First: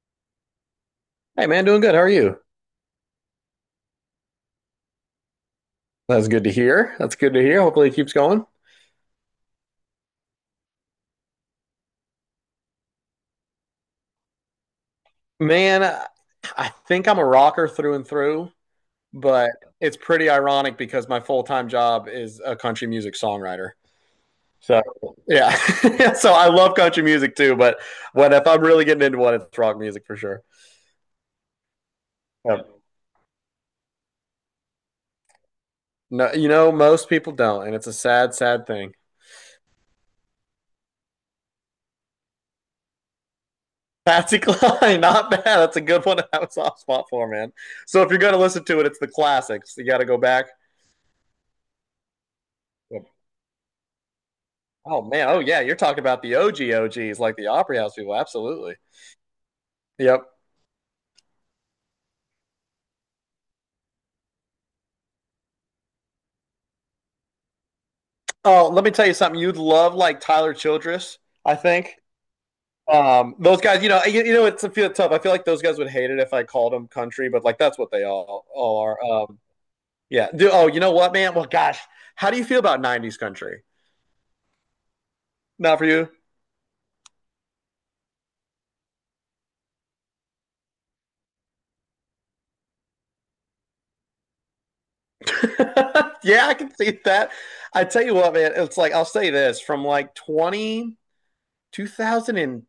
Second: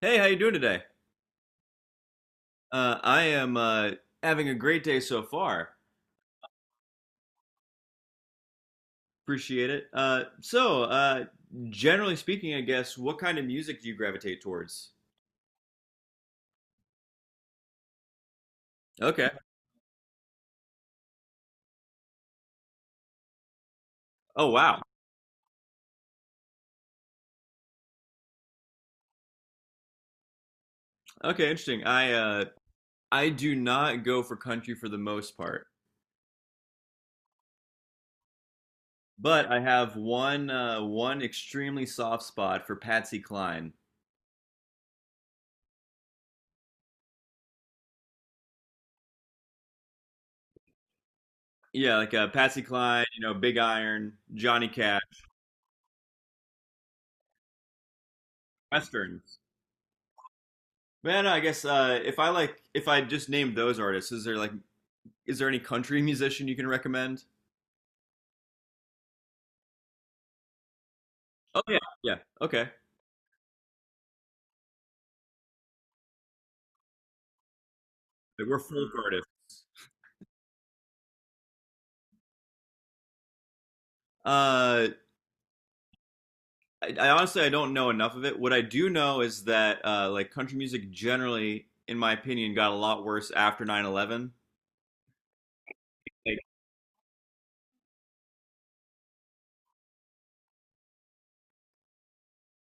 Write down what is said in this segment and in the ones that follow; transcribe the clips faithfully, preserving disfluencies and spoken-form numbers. Hey, how you doing today? Hey man, doing good. How are you? Uh, I am uh, having a great day so far. That's good to hear. That's good to hear. Hopefully it keeps going. Appreciate it. Uh, so, uh, generally speaking, I guess, what kind of music do you gravitate towards? Man, I I think I'm a rocker through and through, Okay. but it's pretty ironic because my full-time job is a country music songwriter. Oh, So, wow. yeah. So I love country music too, but when if I'm really getting into one, it's rock music for sure. Okay, interesting. I uh, Yep. I do not go for country for the most part, No, you know, most people don't, and it's a sad, sad thing. but I have one uh, one extremely soft spot for Patsy Cline. Patsy Cline, not bad. That's a good one to have a soft spot for, man. So if you're gonna listen to it, it's the classics. You got to go back. Yeah, like uh, Patsy Cline, you know, Big Iron, Johnny Cash, Oh man, oh yeah, you're talking about the O G O Gs, like the Opry House people. Absolutely. Westerns. Yep. Man, I guess uh, if I like, if I just named those artists, is there like Is there any country musician you can recommend? Oh, let me tell you something. You'd love like Tyler Childress, I Oh yeah, think. yeah. Okay, Um, those guys, you know, you, you know, it's a feel tough. I feel like those guys would hate it if I called them country, but like that's what they all, we're all full of are. Um, artists. yeah. Do, oh, you know what, man? Well, gosh, how do you feel about nineties country? Uh, Not for you. I, I honestly I don't know enough of it. What I do know is that uh, like country music generally, in my opinion, got a lot worse after nine eleven. Like, yeah, I can see that. I tell you what, man, it's like I'll say this from like twenty two thousand, and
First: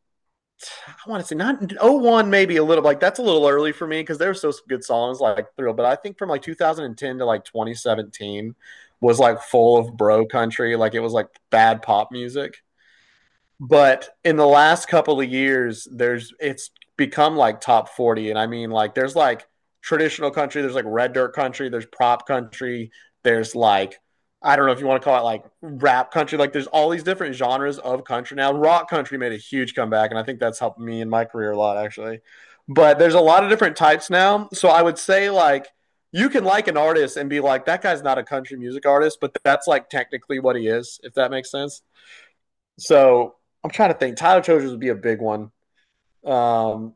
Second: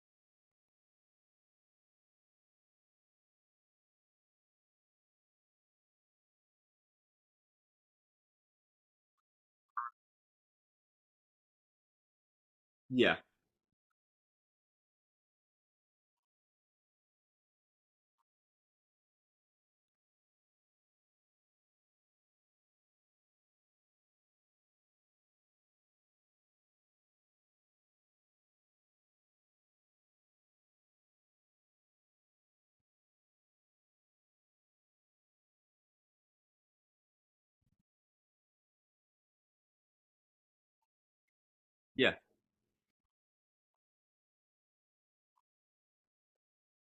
I want to say not oh one, maybe a little, like that's a little early for me because there were still some good songs like thrill, but I think from like twenty ten to like twenty seventeen was like full of bro country, like it was like bad pop music. yeah, But in the last couple of years there's it's become like top forty. And I mean like there's like traditional country, there's like red dirt country, there's prop country, there's like, I don't know if you want to call it like rap country. Like there's all these different genres of country now. Rock country made a huge comeback, and I think that's helped me in my career a lot actually. But there's a lot of different types now, so I would say like you can like an artist and be like, that guy's not a country music artist, but that's like technically what he is, if that makes sense. yeah. So I'm trying to think. Tyler Childers would be a big one. Um,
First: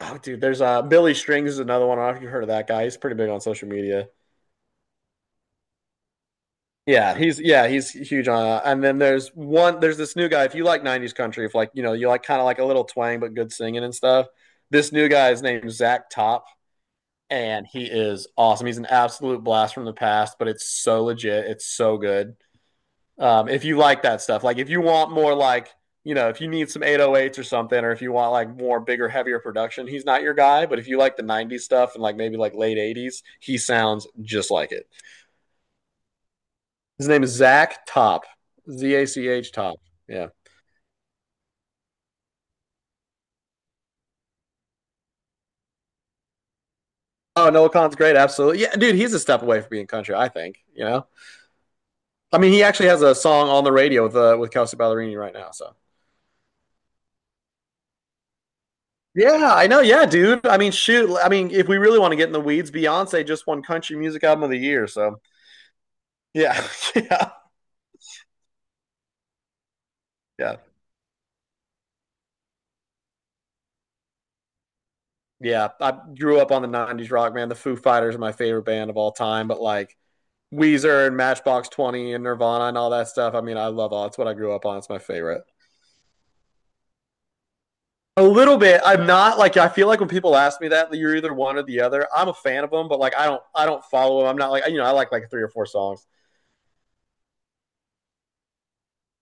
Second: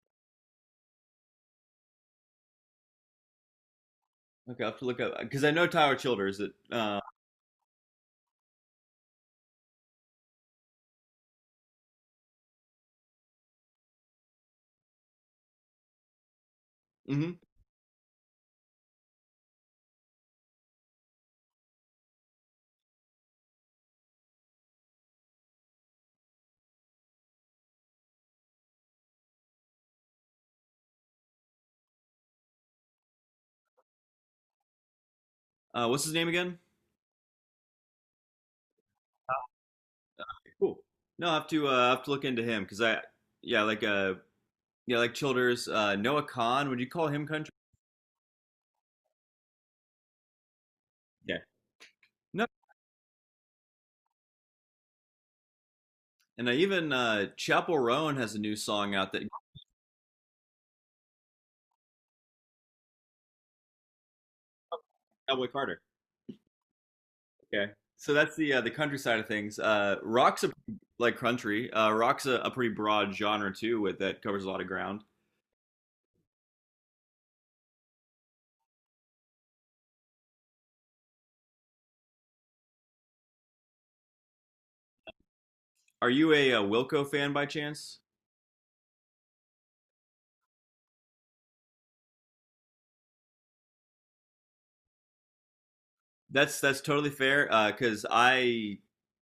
oh, dude, there's uh, Billy Strings is another one. I don't know if you heard of that guy. He's pretty big on social media. Okay, I will have to look up because I know Tyler Childers. That uh, Yeah, he's yeah he's huge on. Uh, and then there's one. There's this new guy. If you like nineties country, if like you know you like kind of like a little twang but good singing and stuff. This new guy is named Zach Top, mhm. and he is awesome. He's an absolute blast from the past, but it's so legit. It's so good. Um, if you like that stuff, like if you want more, like you know, if you need some eight oh eights or something, or if you want like more bigger, heavier production, he's not your guy. But if you like the nineties stuff and like maybe like late eighties, he sounds just like it. Uh, what's his name again? His name is Zach Top, Z A C H Top. Yeah. Cool. No, I have to uh, I have to look into him because I yeah like uh yeah like Childers. Uh, Noah Kahn. Would you call him Oh, country? Noah Khan's great. Absolutely. Yeah, dude, he's a step away from being country, I think. You know, Yeah. I No, mean, he actually has a song on the radio with uh, with Kelsey Ballerini right now. So and uh, even uh, Chapel Roan has a new song out that yeah, I know. Yeah, dude. I mean, shoot. I mean, if we really want to get in the weeds, Beyonce just won Country Music Album of the Year. So Cowboy Carter. Yeah, yeah, Okay, so that's the uh, the country side of things. Uh, rock's a, yeah, like country. Uh, rock's a, a pretty broad genre too, with that covers a lot of ground. yeah. I grew up on the nineties rock, man. The Foo Fighters are my favorite band of all time, but like Weezer and Matchbox Twenty and Nirvana and all that stuff. I mean, I love all. It's what I grew up on. It's my favorite. Are you a, uh Wilco fan by chance? A little bit. I'm not like I feel like when people ask me that you're either one or the other. I'm a fan of them, but like I don't I don't follow them. I'm not like you know I like like three or four songs. That's that's totally fair because uh, I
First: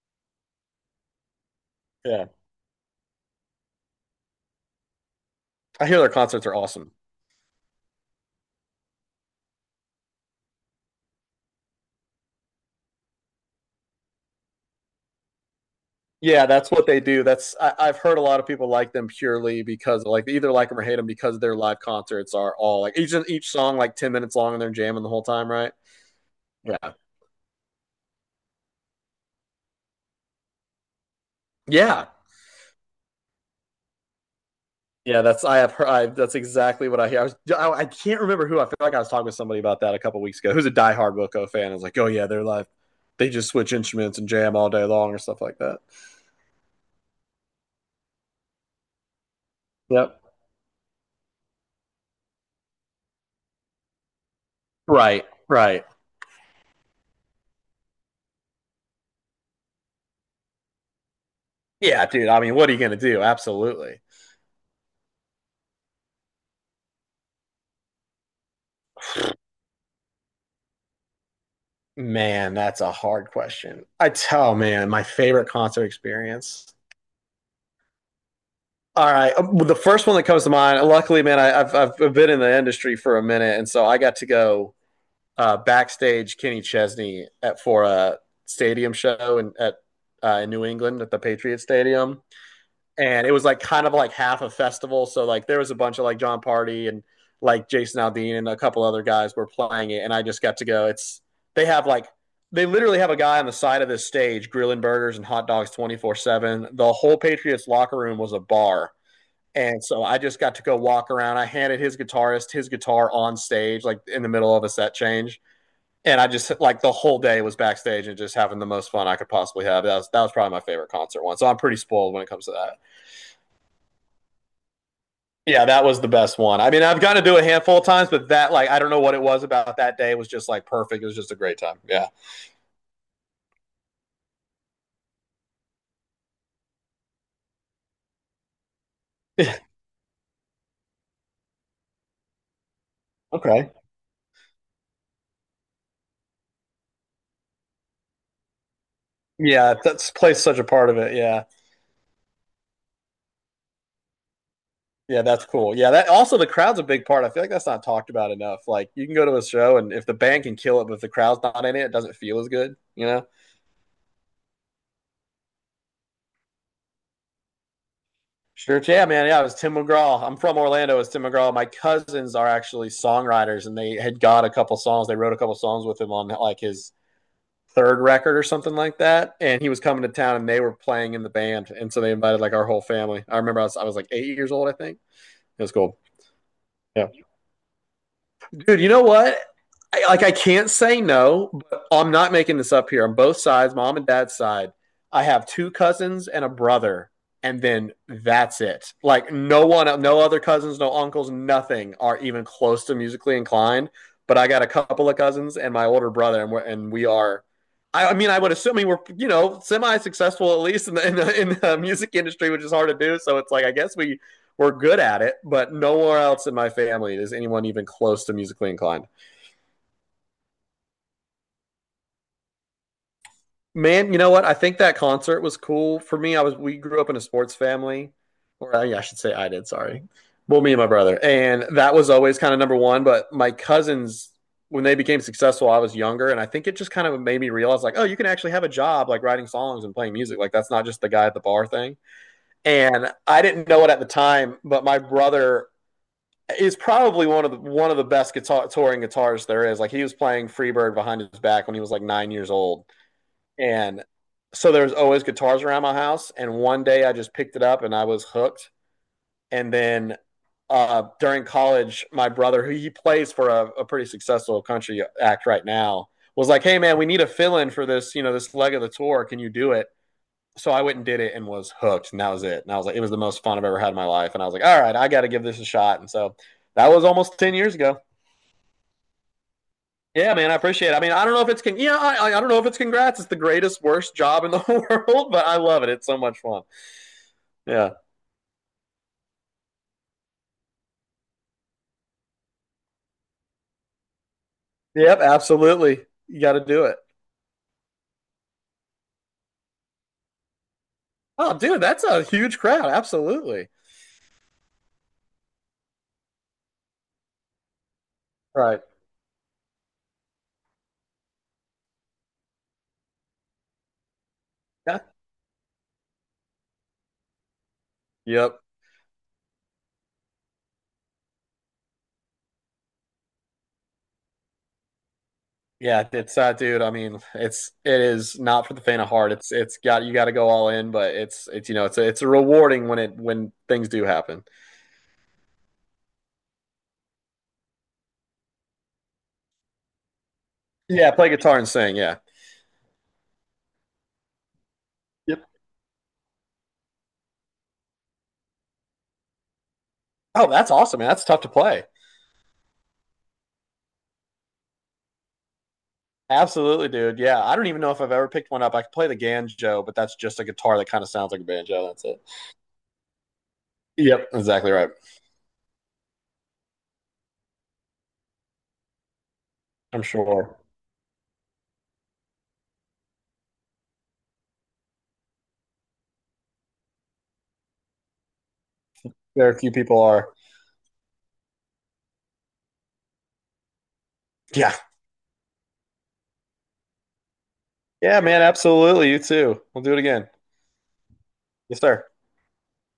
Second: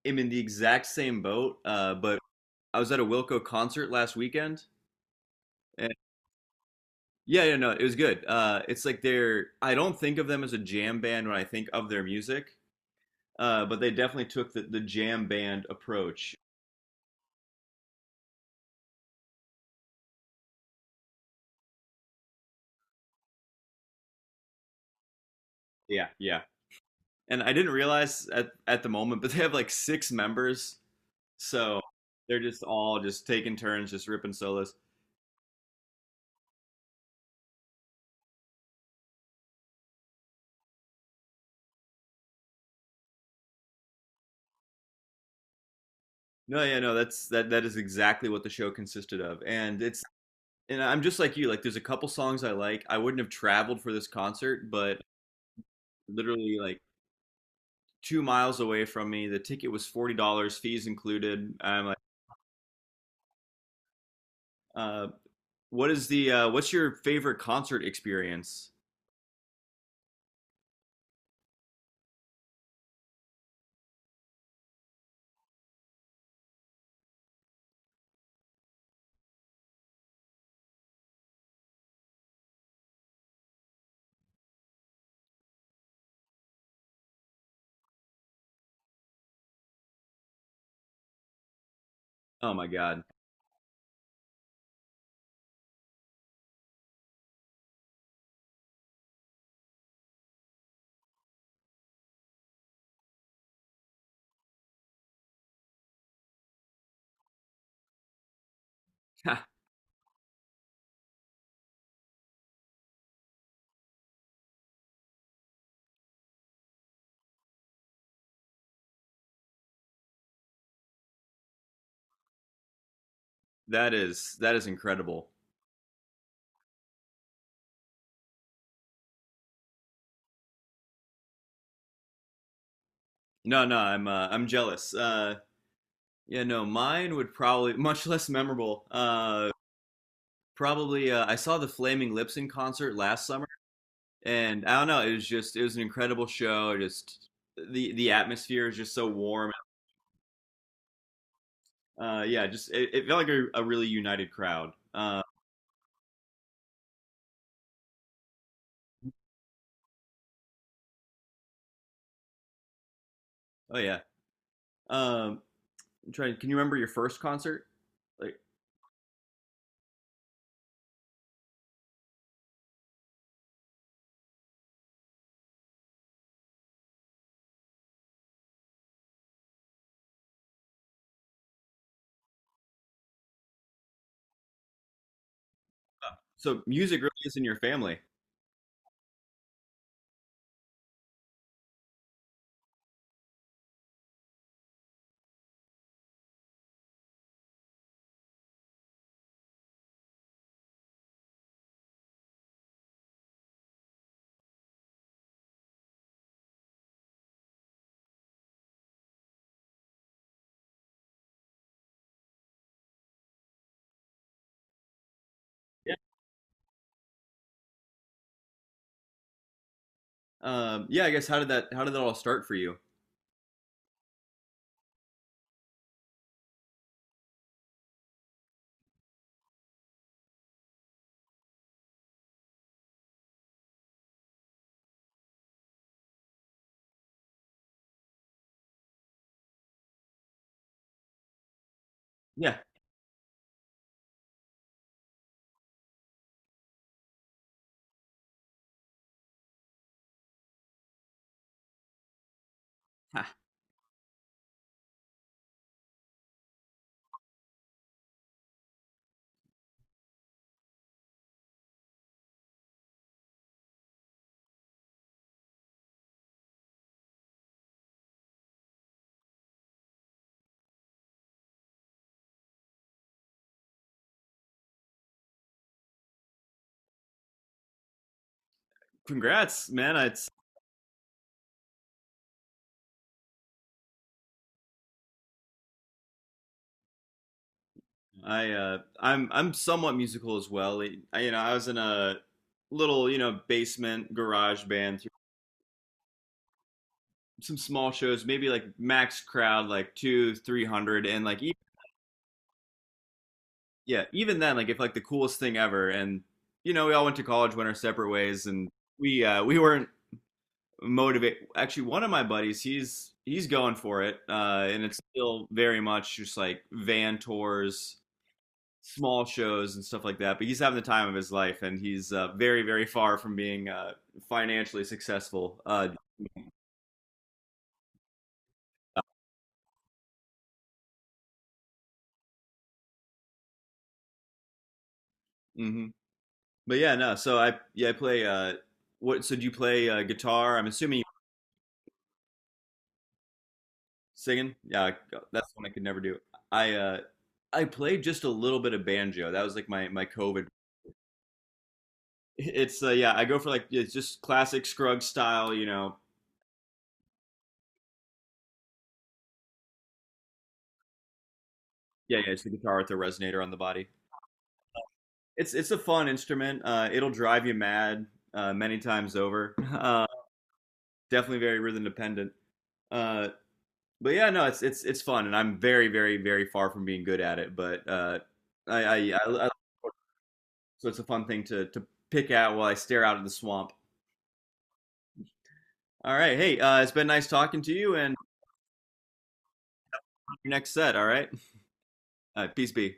am in the exact same boat. Uh, but Yeah, I was at a Wilco concert last weekend, I and hear their concerts are awesome. yeah, yeah, no, it was good. Uh, it's like they're I don't think of them as a jam band when I think of their music. Uh, but They definitely took the, the jam band approach. Yeah, that's what they do. That's I, I've heard a lot of people like them purely because like they either like them or hate them because their live concerts are all like each each song like ten minutes long and they're jamming the whole time, right? Yeah, yeah. Yeah, And I didn't realize at, at the moment, but they have like six members. So yeah, they're just all just taking turns, just ripping solos. yeah. That's I have heard. I, that's exactly what I hear. I, was, I, I can't remember who. I feel like I was talking with somebody about that a couple weeks ago. Who's a diehard Wilco fan? I was like, oh yeah, they're live. They just switch instruments and jam all day long or stuff like that. No, yeah, no, that's that that is exactly what the show consisted of. And it's Yep. And I'm just like you, like there's a couple songs I like. I wouldn't have traveled for this concert, but Right. Right. literally like two miles away from me, the ticket was forty dollars, fees included. I'm like, Yeah, dude. I mean, what are you gonna do? Absolutely. uh, what is the uh, what's your favorite concert experience? Man, that's a hard question. I tell, man, my favorite concert experience. All right, um, well, the first one that comes to mind. Luckily, man, I, I've I've been in the industry for a minute, and so I got to go uh, backstage Kenny Chesney at for a stadium show in at uh, in New England at the Patriot Stadium, Oh my god. and it was like kind of like half a festival. So like there was a bunch of like John Party and like Jason Aldean and a couple other guys were playing it, and I just got to go. It's they have like they literally have a guy on the side of this stage grilling burgers and hot dogs twenty four seven. The whole Patriots locker room was a bar. Ha, And so I just got to go walk around. I handed his guitarist his guitar on stage, like in the middle of a set change. And I just like the whole day was backstage and just having the most fun I could possibly have. That was that was probably my favorite concert one. So I'm pretty spoiled when it comes to that. that is that is incredible. Yeah, that was the best one. I mean, I've got to do a handful of times, but that, like, I don't know what it was about that day. It was just like perfect. It was just a great time. Yeah. No, no, I'm uh, I'm jealous. Uh, yeah, no, mine would probably much less memorable. Uh, probably uh, I saw the Flaming Lips in concert last summer, okay. and I don't know, it was just it was an incredible show. Just the the atmosphere is just so warm. Yeah, that's plays such a part of it. Yeah. Uh, yeah, just it, it felt like a, a really united crowd. Uh, Yeah, that's cool. Yeah, that also the crowd's a big part. I feel like that's not talked about enough. Like, you can go to a show and if the band can kill it, but if the crowd's not in it, it doesn't feel as good, you know? Oh yeah. Um, I'm trying. Can you remember your first concert? Like, Sure. Yeah, man. Yeah, it was Tim McGraw. I'm from Orlando. It's Tim McGraw. My cousins are actually songwriters, and they had got a couple songs. They wrote a couple songs with him on like his third record or something like that. And he was coming to town and they were playing in the band. And so they invited like our whole family. I remember I was, I was like eight years old, I think. It was cool. so music Yeah. really is in your family. Dude, you know what? I, like I can't say no, but I'm not making this up here. On both sides, mom and dad's side, I have two cousins and a brother, and then that's it. Like no one, no other cousins, no uncles, nothing are even close to musically inclined. But I got a couple of cousins and my older brother, and, we're, and we are. I, I mean, I would assume we were, you know, semi-successful at least in the, in the in the music industry, which is hard to do. So it's like I guess we were good at it, but Yeah. nowhere else in my family is anyone even close to musically inclined. Um, yeah, I guess how did that how did that all start for you? Man, you know what? I think that concert was cool for me. I was we grew up in a sports family, or uh, yeah, I should say I did. Sorry, well, me and my brother, and that was always kind of number one. But my cousins, when they became successful, I was younger, and I think it just kind of made me realize like, oh, you can actually have a job like writing songs and playing music. Like that's not just the guy at the bar thing. Yeah. And I didn't know it at the time, but my brother is probably one of the one of the best guitar touring guitarists there is. Like he was playing Freebird behind his back when he was like nine years old, and so there was always guitars around my house. And one day I just picked it up and I was hooked. And then uh, during college, my brother, who he plays for a, a pretty successful country act right now, was like, "Hey man, we need a fill-in for this, you know, this leg of the tour. Can you do it?" So I went and did it and was hooked, and that was it. And I was like, it was the most fun I've ever had in my life. And I was like, all right, I got to give this a shot. And so that was almost ten years ago. Congrats, man. I, Yeah, man, I appreciate it. I mean, I don't know if it's con- yeah, I, I don't know if it's congrats. It's the greatest worst job in the world, but I love it. It's so much fun. Yeah. I, uh, I'm, I'm somewhat musical as well. I, you know, I was in a little, you know, basement garage band through Yep, absolutely. You got to do it. some small shows, maybe like max crowd, like two, three hundred, and like, e Oh, dude, that's a huge crowd. Absolutely. yeah, even then, like, if like the coolest thing ever. And you know, we all went to college, went our separate ways, and Right. we, uh, we weren't motivated. Actually, one of my buddies, he's, he's going for it, uh, and it's Yeah. still very much just like van tours. Yep. Small shows and stuff like that. But he's having the time of his life, and he's uh, very, very far from being uh, financially successful. Uh, Yeah, it's uh, dude. I mean, it's it is not for the faint of heart. It's it's got you got to go all in, but it's it's you know it's a, it's a rewarding when it when things do happen. mhm. But yeah, no. So I yeah I play. Uh, what? So do you play uh, guitar? I'm assuming you Yeah, play guitar and sing. Yeah. singing. Yeah, that's Yep. one I could never do. I uh, I played just a little bit of banjo. That was like my my COVID. Oh, that's awesome, man. That's tough to play. It's uh, yeah. I go for like yeah, it's just classic Scruggs style. You know. Absolutely, dude. Yeah, I don't even know if I've ever picked one up. I could play the banjo, but that's just a guitar that kind of sounds like a banjo. That's Yeah, it. yeah. It's the guitar with the resonator on the body. Yep, exactly right. It's it's a fun instrument. Uh, it'll drive you mad uh, many times over. I'm sure Definitely very rhythm dependent. Uh, but Yeah, no, it's it's it's fun, and I'm very very very far from being good at it. But uh, I, I, I, I very few people are. So it's a fun thing to to pick at while I stare out at the swamp. Yeah, All right, hey, uh, it's been nice talking to you, and yeah, man. Absolutely, you too. We'll do it again. your next set. All right, Yes, sir. all right peace be.